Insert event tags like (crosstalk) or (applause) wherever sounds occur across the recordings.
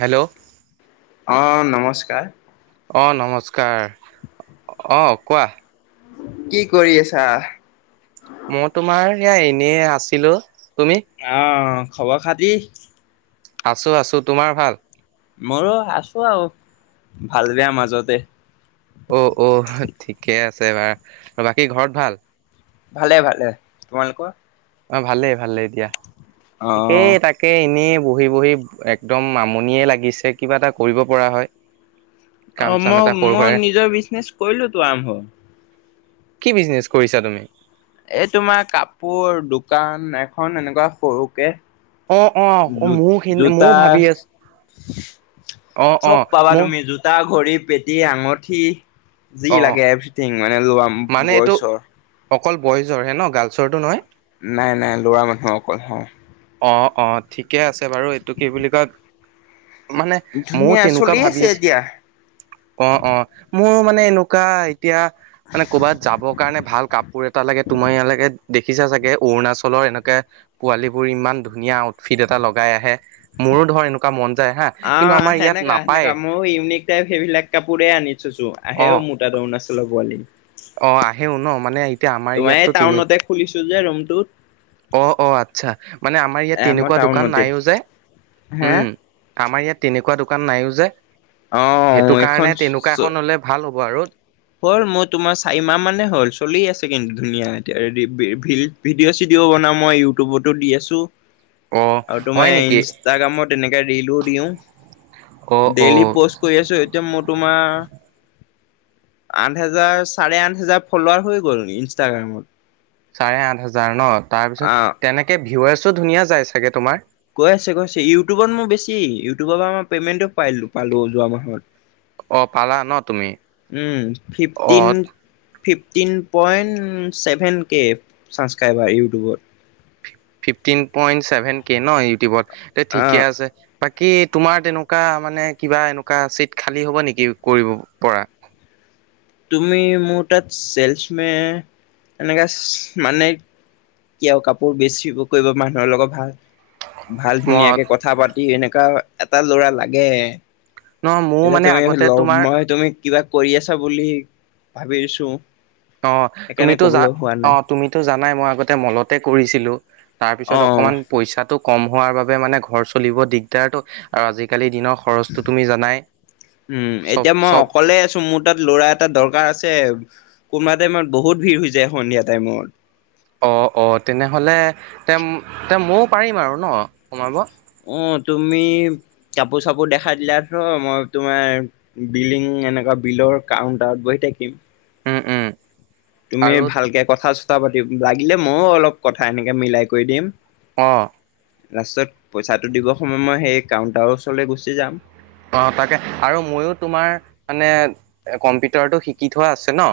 Hello অ', নমস্কাৰ। অ' নমস্কাৰ, অ কোৱা কি কৰি আছা? মই তোমাৰ এয়া এনেই আছিলো তুমি? অ', খবৰ খাতি? আছোঁ, আছোঁ তোমাৰ ভাল? মইো আছো আৰু ভাল বেয়া মাজতে। অ' অ' ঠিকে আছে বাৰ আৰু বাকী ঘৰত ভাল ভালে, ভালে তোমালোকৰ? অ' ভালেই ভালেই এতিয়া কেই অ', তাক তাকে এনেই বহি বহি একদম আমনিয়ে লাগিছে কিবা এটা কৰিব পৰা হয়। কাম অ' চাম এটা মই সৰু সুৰা মই নিজৰ বিজনেচ কৰিলো তো আৰম্ভ। কি বিজনেছ কৰিছা তুমি? এই তোমাৰ কাপোৰ দোকান এখন এনেকুৱা সৰুকে অ' অ' জো মোৰ খিনি জোতা ময় ভাবি আছো অ' অ মোৰ তাৰ ঘড়ী পেটি আঙঠি যি অ লাগে এভ্ৰিথিং মানে লোৱা মানে এইটো বয়চৰ অকল বয়জৰ হে ন গাৰ্লছৰটো নহয়? নাই নাই লৰা মানুহ অকল হে। অ' অ' ঠিকে আছে বাৰু এইটো কি বুলি কয় মানে ময় ধুনীয়া তেনেকুৱা চলি ভাবি আছে আছো এতিয়া। অ' অ' মোৰ মানে এনেকুৱা এতিয়া মানে ক'ৰবাত যাবৰ কাৰণে ভাল কাপোৰ এটা লাগে তুমাৰ ইয়ালৈকে দেখিছা চাগে অৰুণাচলৰ এনেকে পোৱালীবোৰ ইমান ধুনীয়া আউটফিট এটা লগাই আহে, মোৰো ধৰ এনেকুৱা মন যায় হা। আ, কিন্তু আমাৰ ইয়াত সেনেকা, নাপায় সেনেকা ময়ো ইউনিক (unintelligible) সেইবিলাক কাপোৰে আনি থৈছোঁ, অ', আহেও মোৰ তাত অৰুণাচলৰ পোৱালী। অ' আহেও ন? মানে এতিয়া আমাৰ তোমাৰ, এই ইয়াততো তেনে টাউনতে খুলিছোঁ যে ৰুমটো। অ' অ' আচ্ছা। মানে আমাৰ ইয়াত এ মই তেনেকুৱা দোকান টাউনতে নাইয়ো যে হে? উম আমাৰ ইয়াত তেনেকুৱা দোকান নাইয়ো যে, অ সেইটো এইখন কাৰণে তেনেকুৱা চ- এখন হ'লে ভাল হ'ব আৰু হ'ল, মোৰ তোমাৰ চাৰিমাহ মানে হ'ল। চলি আছে কিন্তু, ধুনীয়া এতিয়া (unintelligible) ভিডিঅ' চিডিঅ'বনাও মই, ইউটিউবটো দি আছোঁ। অ', আৰু তোমাৰ, হয় নেকি ইনষ্টাগ্ৰামত এনেকে ৰিলো দিওঁ। অ', ডেইলী অ', পষ্ট কৰি আছোঁ, এতিয়া মোৰ তোমাৰ আঠ হেজাৰ, চাৰে আঠ হেজাৰ ফ'লৱাৰ হৈ গ'ল ইনষ্টাগ্ৰামত। চাৰে আঠ হেজাৰ ন? অ তাৰপিছত তেনেকে, ভিউৱাৰ্ছো ধুনীয়া যায় চাগে তোমাৰ? গৈ আছে, গৈ আছে। ইউটিউবত মোৰ বেছি, ইউটিউবৰ পৰা মই পেমেণ্টটো পাইলো পালোঁ যোৱা মাহত। অ পালা ন তুমি উম, অ fifteen fifteen point, seven K subscriber ইউটিউবত। ফিপটিন পইন্ট ছেভেন কে ন? ইউটিউবত তে ঠিকে আহ আছে। বাকী তোমাৰ তেনেকুৱা, মানে কিবা এনেকুৱা, চিট খালী হ'ব নেকি কৰিব পৰা? তুমি মোৰ তা'ত চেলচমে এনেকা চে' মানে এতিয়াও কাপোৰ বেচিব কৰিব মানুহৰ লগত ভাল। ভাল মত ধুনীয়াকে কথা পাতি এনেকুৱা এটা ল'ৰা লাগে। ন মোৰ এতিয়া মানে তুমিহ আগতে ল' তোমাৰ মই তুমি- কিবা কৰি আছা বুলি ভাবি আছোঁ। অঁ', তুমিতো যা' অঁ',। তুমিতো জানাই মই আগতে মলতে কৰিছিলোঁ, তাৰপিছত অ'। অকণমান- পইচাটো কম হোৱাৰ বাবে মানে ঘৰ চলিব দিগদাৰটো, আৰু আজিকালি দিনত উমঁ, চব এতিয়া মই চব অকলেই আছো মোৰ তা'ত ল'ৰা এটা দৰকাৰ আছে, কোনোবা টাইমত বহুত ভিৰ হৈ যায় সন্ধিয়া টাইমত। অ', -অ', তেনেহ'লে তেম-তে ময়ো পাৰিম আৰু ন' সোমাব? অঁ', -তুমি কাপোৰ-চাপোৰ দেখাই দিলাটো মই তোমাৰ বিলিং এনেকুৱা বিলৰ কাউন্টাৰত বহি থাকিম। উমঁ-উমঁ। তুমি ভালকে কথা-চথা পাতি লাগিলে ময়ো অলপ কথা এনেকে মিলাই কৰি দিম। অ'। লাষ্টত পইচাটো দিবৰ সময়ত মই সেই কাউণ্টাৰ ওচৰলে গুচি যাম। অঁ', -তাকে, আৰু মইও তোমাৰ মানে কম্পিউটাৰটো শিকি থোৱা আছে ন'।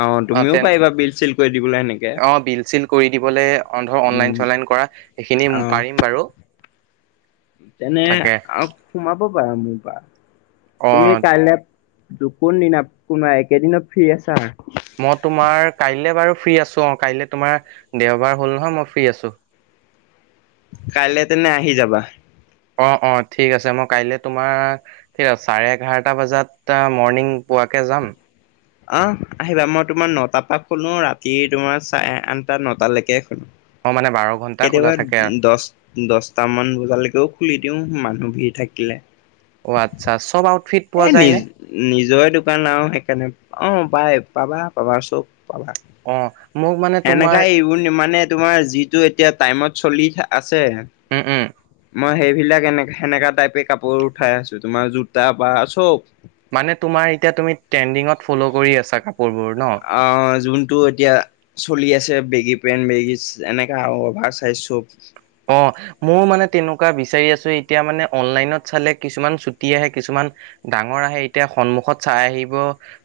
অ' অঁ', তুমিও -তেন, পাৰিবা বিল চিল কৰি দিবলৈ এনেকে অঁ', -বিল-চিল কৰি দিবলে অঁ', ধৰ উম, অনলাইন-চনলাইন কৰা। সেইখিনি অ' পাৰিম বাৰু। তেনে তাকে আৰু সোমাব পাৰা মোৰ পৰা। তুমি অ', কাইলে- কোন দিনা কোনোবা এইকেদিনত ফ্ৰী আছা? মই তোমাৰ কাইলে বাৰু ফ্ৰী আছো অঁ', কাইলে তোমাৰ দেওঁবাৰ হ'ল নহয় মই ফ্ৰী আছোঁ। কাইলে তেনে আহি যাবা। অঁ', -অঁ', ঠিক আছে। মই কাইলে তোমাৰ- কেটাত, চাৰে এঘাৰটা বজাত তাৰ মৰ্ণিং পোৱাকে যাম। অঁহ', আহিবা, মই তোমাৰ ন'টাপা খোলোঁ ৰাতি তোমাৰ চাৰে আঠটা, ন'টালেকে খোলোঁ। অ', মানে বাৰ ঘণ্টা খোলা কেতিয়াবা থাকে আৰু দহ- দহটামান বজালেকেওঁ খুলি দিওঁ মানুহ ভিৰ থাকিলে। অ' আচ্ছা' চব আউটফিট- পোৱা এ' যায়নে নিজ-নিজৰে দোকান আউ সেইকাৰণে, অঁ' পায়, পাবা-পাবা চব পাবা। অঁ'। এনেকাই এইবোন মানে তোমাৰ যিটো এতিয়া টাইমত চলি আছে। উম-উম। মই সেইবিলাক এনেক-সেনেকা টাইপে কাপোৰ উঠাই আছো তোমাৰ জোতা বা চব। মানে তোমাৰ এতিয়া তুমি ট্ৰেণ্ডিঙত ফ'ল' কৰি আছা কাপোৰবোৰ ন? অঁ', যোনটো এতিয়া- চলি আছে বেগী পেন, বেগিছ এনেকা অভাৰ চাইজ চব। অঁ'। মও মানে তেনেকুৱা বিচাৰি আছো এতিয়া মানে অনলাইনত চালে কিছুমান ছুটি আহে, কিছুমান- ডাঙৰ আহে। এতিয়া সন্মুখত চাই আহিব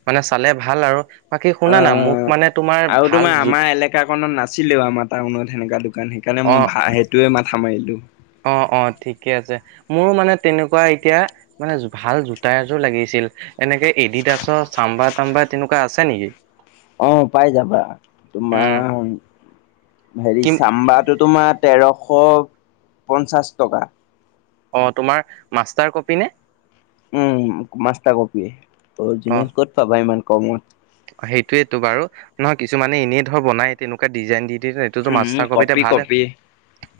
মানে চালে ভাল আৰু। বাকী শুনা না, মোক মানে তোমাৰ ভাল জোতা- কা খনত নাছিলেও আমাৰ টাউনত সেনেকা দোকান সেইকাৰণে মই ভা' সেইটোৱে মাথা মাৰিলো। অঁ', -অঁ', ঠিকে আছে। মোৰো মানে তেনেকুৱা এতিয়া- মানে জো' ভাল জোতা এযোৰ লাগিছিল। এনেকে এডি ডাছৰ চাম্বা তাম্বা তেনেকুৱা আছে নেকি? অ' পাই যাবা। উম তোমাৰ, হেৰি কিম চাম্বাৰটো তোমাৰ তেৰশ পঞ্চাছ টকা। অ, তোমাৰ মাষ্টাৰ কপি নে? উম, মাষ্টাৰ কপিয়ে, অৰিজিনেল ক'ত পাবা? ইমান কমত। সেইটোয়েটো বাৰু, নহয় কিছুমানে এনেই ধৰা বনাই তেনেকুৱা ডিজাইন দি দিয়ে হয়? এইটোতো উম মাষ্টাৰ কপিতে কপি ভালেহে। কপি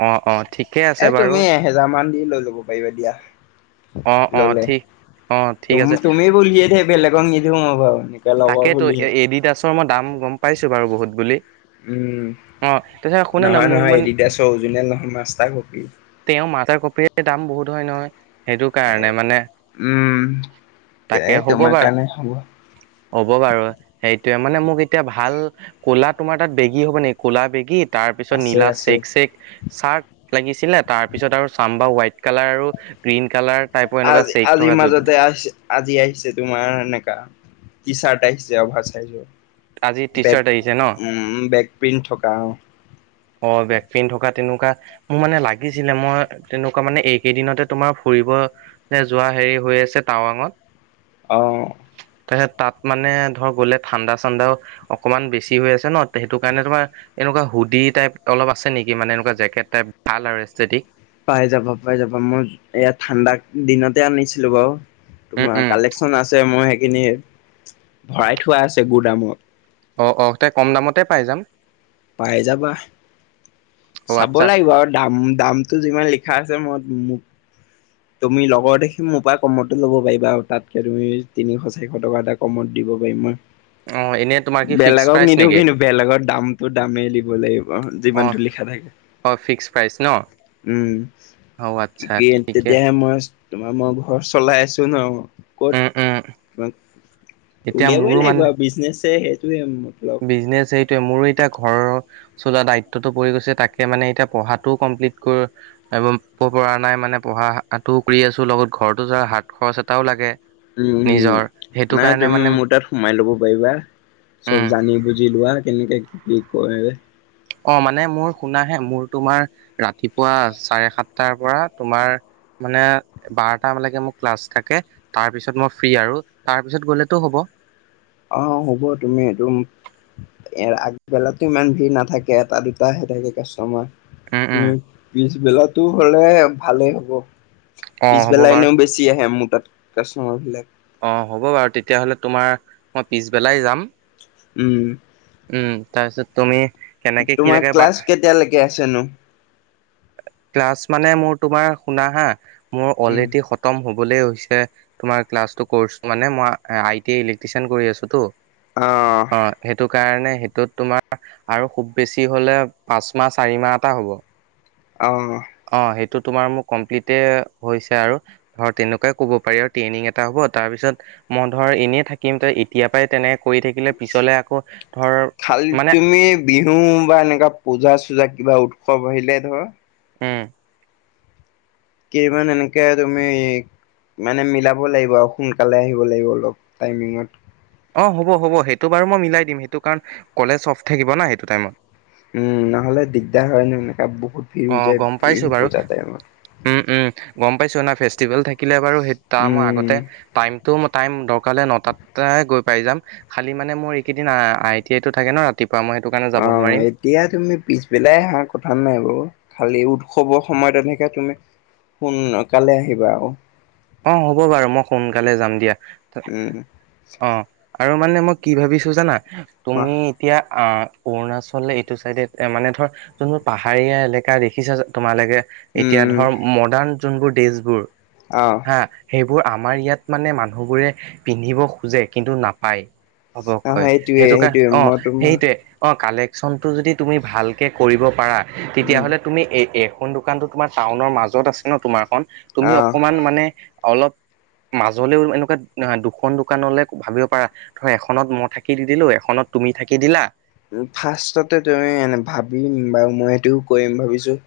অ, অ। ঠিকে আছে এ, বাৰু তুমি এহেজাৰ মান দি লৈ ল'ব পাৰিবা দিয়াহ। অ অ ল'লে, ঠিক অ ঠিক তুম আছে তুমি বুলিহে দেই বেলেগক নিদো মই বাৰু এনেকে। লগৰ তাকেটো এ বুলিহে এডিডাছৰ মই দাম গম পাইছোঁ বাৰু বহুত বুলি। উম, অ তাৰপিছত শুনা না নহয় মোক নহয় মানে এডিডাছৰ অৰিজিনেল নহয় মাষ্টাৰ কপি। তেওঁ মাদাৰ কপিৰে দাম বহুত হয় নহয়! সেইটো এ, কাৰণে মানে, তাকে হ'ব বাৰু। এ, হ'ব। হ'ব বাৰু, সেইটোয়ে, মানে মোক এতিয়া ভাল ক'লা তোমাৰ তাত বেগী হ'ব নেকি? ক'লা বেগীত তাৰপিছত আছে নীলা আছে। চেক চেক চাৰ্ট লাগিছিলে, তাৰপিছত আৰু চাম্বা হোৱাইট কালাৰ আৰু গ্ৰীণ কালাৰ টাইপৰ এনেকুৱা আজ চেক আজিৰ থকা য'ত মাজতে আহিছে, আজি আহিছে তোমাৰ এনেকা। টি চাৰ্ট আহিছে অভাৰ চাইজৰ, আজি টি চাৰ্ট বেক আহিছে ন উম বেক প্ৰিন্ট থকা অ'। অ'বেক প্ৰিন্ট থকা তেনেকুৱা মো মানে লাগিছিলে, মই তেনেকুৱা মানে এইকেইদিনতে তোমাৰ ফুৰিব লে যোৱা হেৰি হৈ আছে টাৱাঙত। অ'। তাৰপিছত, তাত মানে ধৰ গ'লে ঠাণ্ডা চাণ্ডাও অকনমান বেছি হৈ আছে ন? তে সেইটো কাৰণে তোমাৰ এনেকুৱা হুদিত টাইপ অলপ আছে নেকি? মানে এনেকুৱা জেকেট টাইপ ভাল আৰু এষ্ঠেটিক। পাই যাবা, পাই যাবা। মই এইয়া ঠাণ্ডা দিনতে আনিছিলো বাৰু উম তোমাৰ উম কালেকশ্য শ্যন আছে মই সেইখিনি, ভৰাই থোৱা আছে গুদামত। অ, অ'ক তে কম দামতে পাই যাম। পাই যাবাহ, অ চাব আচ্ছা লাগিব আৰু দাম দাম টো যিমান লিখা আছে মইত মোক তুমি লগৰ দেখি মোৰ পৰা কমতো ল'ব পাৰিবা আৰু তাতকে তুমি তিনিশ চাৰিশ টকা এটা কমত দিব পাৰিম মই। অ' এনেই তোমাৰ। কি ফিক্স বেলেগক প্ৰাইচ নিদিও নেকি কিন্তু বেলেগৰ দামটো দামেই দিব লাগিব অ যিমানটো লিখা থাকে। অ' ফিক্স প্ৰাইচ ন। উম। অ আচ্ছা ঠিকে তেতিয়া। মই তোমাৰ মই ঘৰ চলাই আছো ন'। ক'ত উম উম তোমাক এতিয়া উলিয়াবই মোৰো লাগিব মানে আৰু বিজনেছহে সেইটোৱে মটলৱ। বিজনেচ সেইটোৱে মোৰ এতিয়া ঘৰৰ। চলোৱা দায়িত্বটো পৰি গৈছে তাকে মানে এতিয়া পঢ়াটোও কমপ্লিট কৰ। ব পৰা নাই মানে পঢ়াটোও কৰি আছোঁ লগত ঘৰতো যা হাত খৰচ এটাও লাগে। উম উম নিজৰ সেইটো নাই কাৰণে তুমি মানে মোৰ তাত সোমাই ল'ব পাৰিবা। চব উম জানি বুজি লোৱা কেনেকে কি কৰে। অ' মানে মোৰ শুনা হা। মোৰ তোমাৰ ৰাতিপুৱা চাৰে সাতটাৰ পৰা তোমাৰ। মানে বাৰটামালৈকে মোৰ ক্লাছ থাকে তাৰপিছত মই ফ্ৰী আৰু। তাৰপিছত গ'লেতো হ'ব? অ' অ'হ হ'ব। তুমি এদুম এ য়া আগবেলাতো ইমান ভিৰ নাথাকে। এটা-দুটাহে থাকে কাষ্টমাৰ। উম উম তুমি পিছবেলাটো হ'লে ভালেই হ'ব। অ হ'ব পিছবেলা বাৰু এনেও বেছি বেছি আহে, মোৰ তাত কাষ্টমাৰবিলাক। অ' হ'ব বাৰু। তেতিয়াহ'লে তোমাৰ, মই পিছবেলাই যাম। উম উম। তাৰপিছত তুমি কেনেকে কি তোমাৰ লাগে বা ক্লাছ কেতিয়ালৈকে আছেনো? ক্লাছ মানে, মোৰ তোমাৰ শুনা হা- মোৰ উম অলৰেডি সত -তম হবলৈ হৈছে তোমাৰ ক্লাছটো কোৰ্চ মানে, মই আ - আই টি আই ইলেক্ট্ৰিচিয়ান কৰি আছোতো অ'হ। অ'হ। সেইটো কাৰণে সেইটোত তোমাৰ আৰু খুব বেছি হলে, পাঁচ মাহ -চাৰি মাহ এটা হ'ব। অ'হ। অ'হ। সেইটো তোমাৰ মোৰ কমপ্লিতে হৈছে আৰু। ধৰ তেনেকুৱাই ক'ব পাৰি আৰু। ট্ৰেইনিং এটা হ'ব। তাৰপিছত মই ধৰ, এনেই থাকিম। ত' এতিয়াৰ পৰাই তেনেকে কৰি থাকিলে, পিছলে আকৌ খালি ধৰ মানে তুমি বিহু বা এনেকুৱা পূজা-চোজা কিবা উৎসৱ আহিলে, ধৰ উম কিমান এনেকে তুমি মানে মিলাব লাগিব আও। সোনকালে আহিব লাগিব। অলপ টাইমিংত অ' হ'ব। হ'ব। সেইটো বাৰু মই মিলাই দিম। সেইটো কাৰণ কলেজ অফ থাকিব না, সেইটো টাইমত। উম। নহলে দিগদাৰ হয় ন, এনেকা বহুত ভিৰ অ হৈ গম পাইছো যায় বাৰু পূজা টাইমত। উম। উম। গম পাইছোঁ না। ফেষ্টিভেল থাকিলে বাৰু সেই তাৰ মই উম। আগতে টাইমটো ম টাইম, দৰকাৰ হলে নটাতে গৈ পাই যাম। খালি মানে মোৰ এইকেইদিন আ আই টি আই টো থাকে ন ৰাতিপুৱা, মই সেইটো কাৰণে যাব নোৱাৰিম। দিয়া তুমি পিছবেলাই আহা। কথা নাই বাৰু। খালি উৎসৱৰ সময়ত এনেকে তুমি সোন কালে আহিবা আও। অ' হ'ব বাৰু। ম সোনকালে যাম দিয়া। উম অ'হ। আৰু মানে মই, কি ভাবিছো জানা! কোৱা তুমি এতিয়া, আ অৰুণাচলে এইটো চাইডে এতিয়া, মানে ধৰ যোনবোৰ পাহাৰীয়া এলেকা দেখিছা তোমালোকে, এতিয়া উম ধৰ মডাৰ্ণ যোনবোৰ ড্ৰেছবোৰ অ'হ হা। সেইবোৰ আমাৰ ইয়াত মানে মানুহবোৰে পিন্ধিব খোজে, কিন্তু নাপায়। আহ ঘপককৈ। সেইটোৱে সেইটো কাৰ সেইটোৱে মই -অ' তোমাৰ সেইটোৱেই অ'হ। কালেকশ্যনটো যদি তুমি ভালকৈ কৰিব পাৰা, উম তেতিয়াহ'লে তুমি এই- এইখন দোকানটো তোমাৰ টাউনৰ মাজত আছে ন, তোমাৰখন। তুমি আহ অকমান মানে অলপ মাজলেও এনেকুৱা, দুখন দোকানলে ভাবিব পাৰা। ধৰা, এখনত মই থাকি দি দিলোঁ। এখনত তুমি থাকি দিলা ফাৰ্ষ্টতে তুমি এন ভাবিম বাও। মই সেইটোও কৰিম ভাবিছোঁ।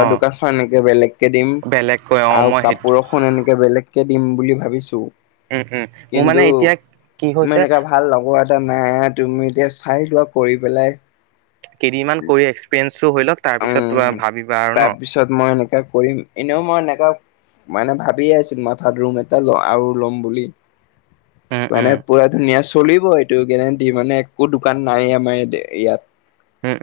অ দোকানখন এনেকে বেলেগকে দিম। বেলেগকৈ অ আৰু মই সেইটো কাপোৰৰখ -খন এনেকে বেলেগকে দিম বুলি ভাবিছোঁ। উম। উম। মোৰ মানে এতিয়া কি মই হৈছে! এনেকা ভাল লগৰ এটা নাই তুমি এতিয়া চাইলোৱা কৰি পেলাই। কেইদিনমান কৰি এক্সপিৰিয়েঞ্চটো হৈ লওক তাৰপিছত উম, ভাবিবা আৰু ন তাৰপিছত মই এনেকে কৰিম। এনেও মই এনেকুৱা মানে ভাবিয়ে আছিলোঁ, মাথাত ৰুম এটা ল আৰু ল'ম বুলি। উম, মানে উম, পুৰা ধুনীয়া চলিব এইটো, গেৰেন্টি মানে একো দোকান নাই আমাৰ ইয়াত। উম,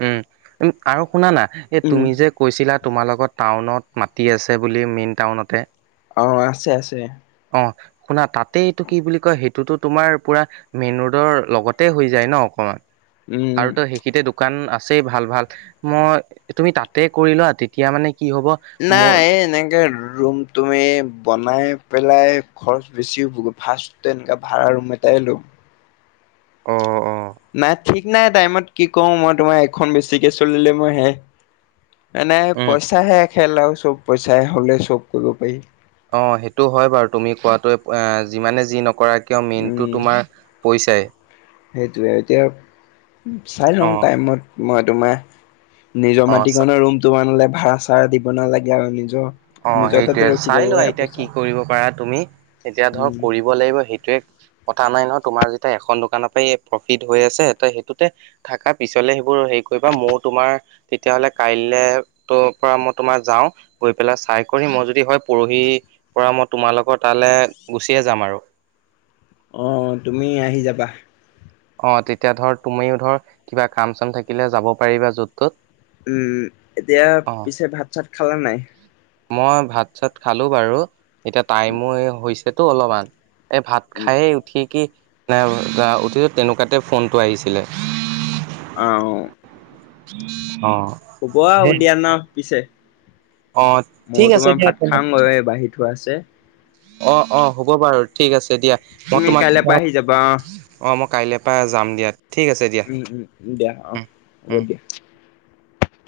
উম, আৰু শুনা না এই উম তুমি যে কৈছিলা তোমাৰ লোকৰ টাউনত মাটি আছে বুলি, মেইন টাউনতে। অ', আছে আছে। অ', শুনা তাতেই এইটো কি বুলি কয়, সেইটোতো তোমাৰ পুৰা মেইন ৰোডৰ লগতে হৈ যায় ন' অকমান, উম। আৰুতো সে তেতিয়া, দোকান আছেই ভাল ভাল মই তুমি তাতে কৰি লোৱা। তেতিয়া মানে কি হ'ব মোৰ নাই এনেকে ৰুম তুমি বনাই পেলাই খৰচ বেছি হ'বগৈ। ফাৰ্ষ্টটো এনেকা ভাড়া ৰুম এটাই ল'ম। অ', অ'। নাই ঠিক নাই টাইমত কি কৰোঁ। মই তোমাৰ এইখন বেছিকে চলিলে মই সে মানে উম, পইচাহে খেল আৰু চব পইচাহ হ'লে চব কৰিব পাৰি। অ', সেইটো হয় বাৰু তুমি কোৱাটোৱে, যিমানে যি নকৰা কিয় মেইনটো তোমাৰ পইচাই। সেইটোৱে এতিয়া চাই লওঁ, অ', টাইমত মই তোমাৰ নিজৰ অ', মাটিকণৰ ৰুমটো বানলে ভাড়া-চাড়া দিব নালাগে আৰু নিজৰ অ', নিজৰ তাতে সেইটোৱে, ৰখি যাব চাই লোৱা এয়া এতিয়া পইচা কি কৰিব পাৰা তুমি, এতিয়া ধৰ উম কৰিব লাগিব সেইটোৱে কথা নাই নহয়, তোমাৰ, যেতিয়া এখন দোকানৰ পৰাই প্ৰফিট হৈ আছে, তে সেইটোতে থাকা পিছলে সেইবোৰ হেৰি কৰিবা মোৰো তোমাৰ তেতিয়াাহ'লে কাইলে ত' পৰা মই তোমাৰ যাও। গৈ পেলাই চাই কৰি মই যদি হয়, পৰহি পৰা মই তোমালোকৰ তালৈ গুচিয়ে যাম আৰু। অ', তুমি আহি যাবা। অ', তেতিয়া ধৰ তুমিও ধৰ কাম-চাম থাকিলে যাব পাৰিবা য'ত-ত'ত। উম, এতিয়া পিছে ভাত-চাত খালা নে নাই? মই ভাত-চাত খালো বাৰু, এতিয়া টাইমো হৈছেতো অলপমান। এই ভাত খাইে উঠি কি উঠিছো তেনেকুৱাতে ফোনটো আহিছিলে। অ'। অ'। হ'ব আৰু দিয়া ন' পিছে। অ ঠিক ময়ো আছে তোমাৰ দিয়া ভাত তেনে খাওগৈ, এই বাঢ়ি থোৱা আছে। অ', অ', হ'ব বাৰু ঠিক আছে দিয়া, মই তুমি তোমাক কাইলৈ পৰা আহি যাবা অ', মই কাইলৈ পৰা যাম দিয়া। ঠিক আছে দিয়া উম, উম, দিয়া অ', উম উম। হ'ব দিয়া।